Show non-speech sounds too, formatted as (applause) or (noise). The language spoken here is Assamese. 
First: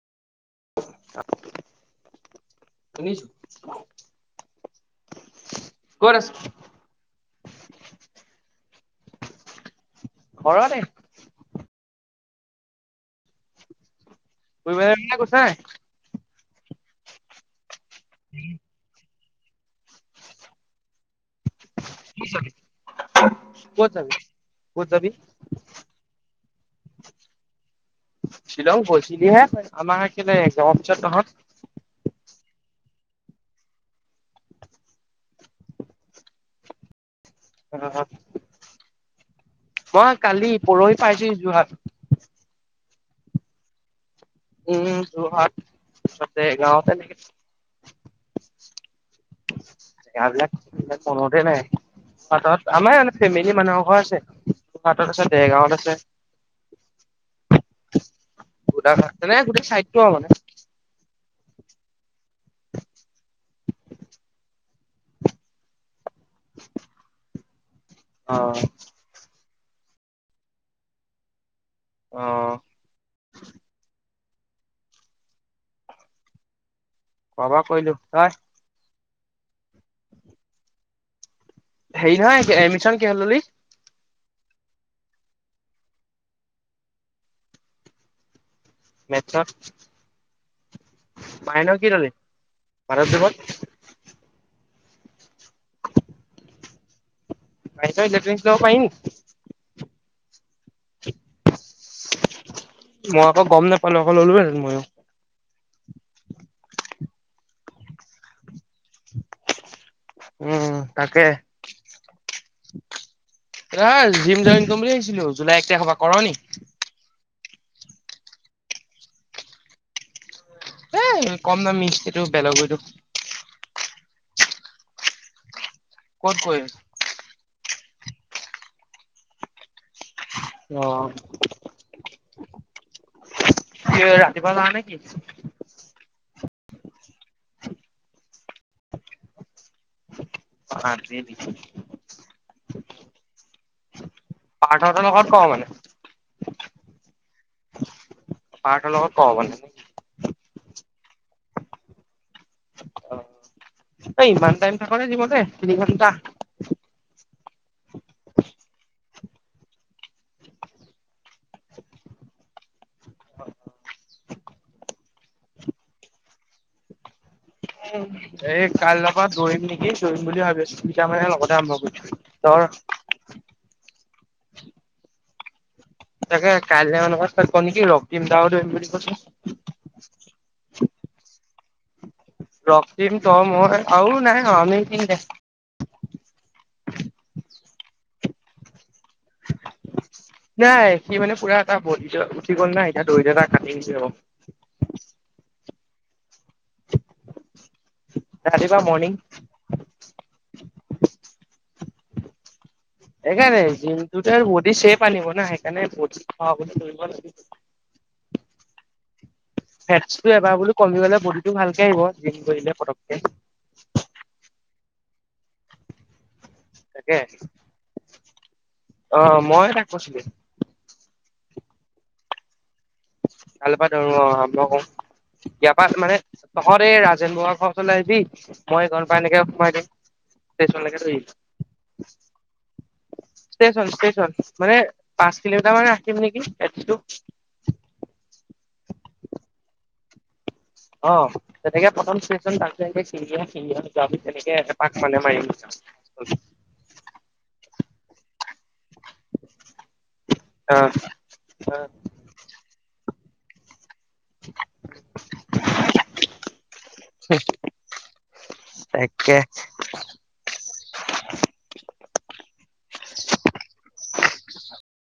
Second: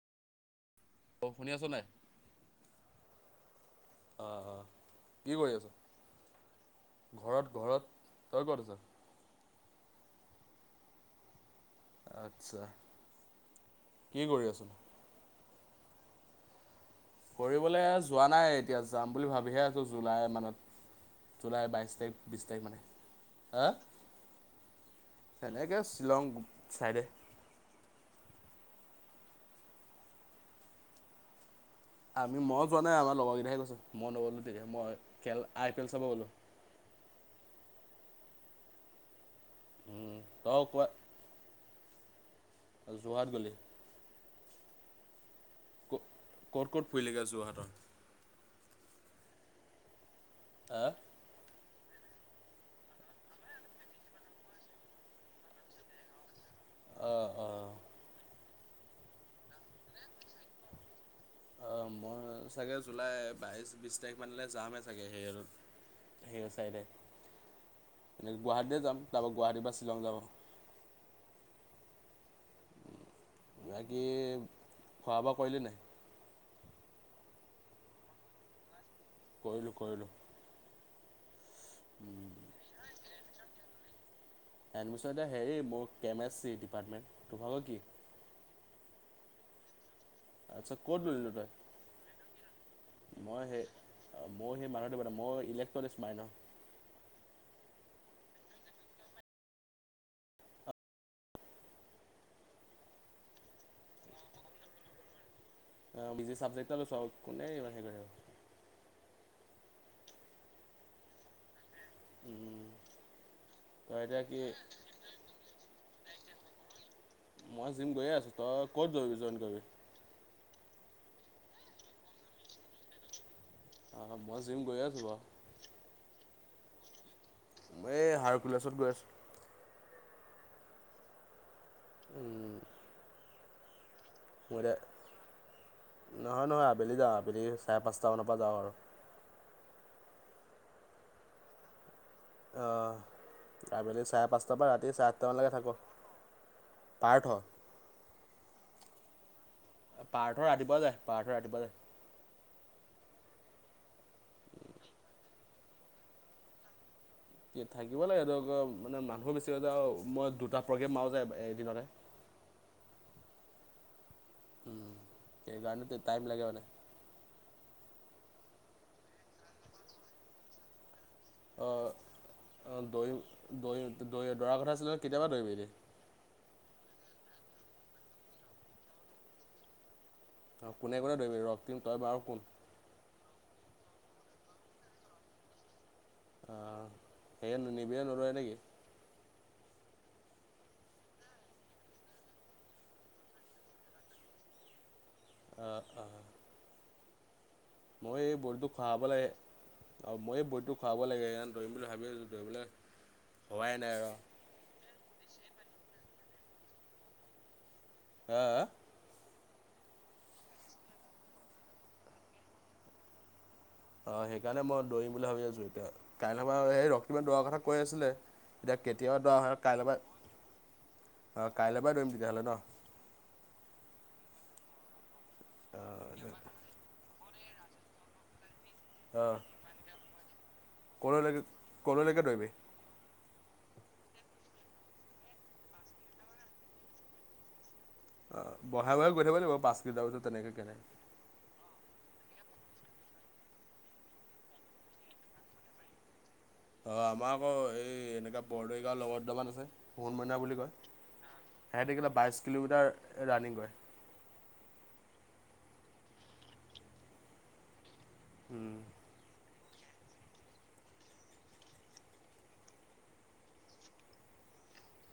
অ', শুনি আছ নাই। ক'ত অ', অ'। কি কৰি আছ? আছ? ঘৰত ঘৰত, তই ক'ত আছ? ঘৰতে। আচ্ছা। কি কৰি আছ? ক (unintelligible) গৈছ নাই কৰিবলে যোৱা নাই এতিয়া যাম বুলি ভাবিহে আছো জুলাই মানত। জুলাই বাইশ তাৰিখ, বিশ তাৰিখ মানে। হা ক'ত যাবি ক'ত যাবি সেনেকে শ্বিলং চাইডে শ্বিলং গৈছিলিহে আমাৰ কেলে একজামৰ পিছত তঁহত আমি মই যোৱা নাই, আমাৰ লগৰ কেইটাহে গৈছে মই নগ'লো তেতিয়া মই খেল আই পি এল চাব গ'লো। অ', উম। মই কালি তই ক'বাত পৰহি পাইছোঁহি যোৰহাট। যোৰহাট গ'লি। উম যোৰহাট ওচৰতে ক'ত ক'ত এগাঁৱত এনেকে ফুৰিলেগৈ যোৰহাটৰ? জেগা বিলাক হা? মনতে নাই। পাথৰত আমাৰ মানে ফেমিলি মানুহৰ ঘৰ আছে, যোৰহাটত আছে দেৰগাঁৱত আছে। অ', অ'। গোলাঘাট মানে গোটেই চাইডটো আৰু মানে। অ', মই চাগে জুলাই বাইশ, বিশ তাৰিখ মানলৈ যামেই চাগে হেৰিঅলৈ সেই চাইডে অ গুৱাহাটী এ যাম তাৰপা গুৱাহাটীৰ শ্বিলং যাব অ বাকী খোৱা বোৱা কৰিলি নে নাই? খোৱা বোৱা কৰিলোঁ, তই? কৰিলোঁ কৰিলোঁ। হেৰি নহয় এডমিছন কিহঁত ললি? এডমিচন এ' হেৰি মোৰ কেম এছ চি ডিপাৰ্টমেণ্ট, তহঁতৰ কি? মেট্ছত। আচ্ছা ক'ত লৈ ললি তই? মাধৱদেৱত মই সেই আ মই সেই মা মই ইলেক্ট্ৰনিক্স মাইনৰ। হাইড্ৰইলেট্ৰ (unintelligible) ড্ৰিংকচ্ লব পাৰি নেকি মই আকৌ গম নেপাওঁ নহ'লে ল'লো হেঁতেন মইয়ো। অ', বিজি চাবজেক্ট এটা লৈছোঁ আৰু কোনে ইমান হেৰী কৰি থাকিব। উম তাকে। উম। তই আহ এতিয়া কি জিম জইন কৰিম বুলি ভাবিছিলো জুলাই এক তাৰিখৰ পৰা, কৰ' নি? মই জিম গৈয়ে আছো তই ক'ত দৌৰিবি জইন কৰিবি। এ কম দামি এইটো বেলেগৈটো (inaudible) আহ, মই জিম গৈয়ে আছো বাৰু। ক'ত কৰি আছ? এই হাৰকুলাছত গৈ আছোঁ। অঁ। উম। ৰাতিপুৱা মোৰ যাও এতিয়া নেকি? নহয় নহয়, আবেলি যাওঁ আবেলি চাৰে পাঁচটা মানৰ পৰা যাওঁ আৰু। আবেলি। আহ, আবেলি চাৰে পাঁচটাৰ পৰা ৰাতি পাৰ্থহঁতৰ চাৰে লগত আঠটা মান কৰ লৈকে মানে থাকো। পাৰ্থ। পাৰ্থৰ লগত কৰ মানে। পাৰ্থ ৰাতিপুৱা যায়, পাৰ্থ ৰাতিপুৱা যায়। তই ইমান টাইম থাক নে জিমতে তিনি ঘণ্টা? এ থাকিব লাগে গ গ মানে মানুহো বেছি হৈ যায় আৰু মই দুটা প্ৰগ্ৰেম মাৰো যে এ এদিনতে। (inaudible) উম এই কাৰণতে টাইম লাগে মানে। এই কাইলৈৰ পৰা দৌৰিম নেকি দৌৰিম বুলি ভাবিছোঁ। এতিয়া মানে লগতে অঁ আৰম্ভ কৰিছো তৰ দৈয়া দৌৰা কথা আছিলে নহয় কেতিয়া পৰা দৌৰিবি এনেই? তাকে কাইলে মানৰ পৰা ষ্টাৰ্ট কৰোঁ নেকি ৰক্তিম দাও দৌৰিম বুলি কৈছে। অ কোনে কোনে দৌৰিবি ৰক্তিম তই বাৰু আৰু কোন? ৰক্তিম তই মই আৰু নাই আও আমি তিনটাই। আহ সেয়ে নিবিৰে নদৌৰে নেকি? নাই সি মানে পুৰা এটা বডী তাৰ উঠি গ'ল না এতিয়া দৌৰিলে তাৰ (unintelligible) যাব। অঁ অঁ। মই এই বডীটো ৰাতিপুৱা খোৱাব মৰ্ণিং লাগে আৰু মই এই ব টো খুৱাব লাগে সেইকাৰণে দৌৰিম বুলি ভাবি আছোঁ, দৌৰিবলে সেইকাৰে জিন্টু দাই বডীৰ চেপ আনিব না সেইকাৰণে বডী খৰাবলে দৌৰিব লাগে। আ? ফেটচটো এবাৰ বোলো কমি গলে বডিটো ভালকে আহিব জিম কৰিলে পতককে। অ সেইকাৰণে মই দৌৰিম বুলি ভাবি আছো এতিয়া, কাইলৰ পৰা সেই তাকে ৰক্তিমে দৌৰা কথা কৈ আছিলে। এতিয়া কেতিয়া পা অ' দৌৰা হয় মই তাক কাইলৰ পৰাই (inaudible) অ কাইলৰ পৰাই দৌৰিম তেতিয়াহলে ন? কাইলৈপা ধৰু আৰম্ভ কৰো, বেপাৰত মানে তহতে যে মোৱা ঘৰ ফালে আহিবি। মই গ'ম পাই অঁ এনেকে সোমাই দিম নলৈকে ক'লৈকে ই ক'লৈকে দৌৰিবি ষ্টেচন ষ্টেচন মানে পাঁচ কিলোমিটাৰ মান ৰাখিম নেকি এপেচটো বহাই বি গৈ থাব লাগ বাচ কেইট পিছ তেনেকে কেনে অ' তেনেকে প্ৰথম ষ্টেচন (unintelligible) তেনেকে এপাক মানে মাৰিম অ' আমাৰ আকৌ এই এনেকাে বৰদৈ গাওঁৰ লগৰ দুটামান আছে পোহণমইনা বুলি কয়। অ সিহঁতে কেলা বাইশ কিলোমিটাৰ ৰাণিং কৰে। (inaudible) একে (inaudible)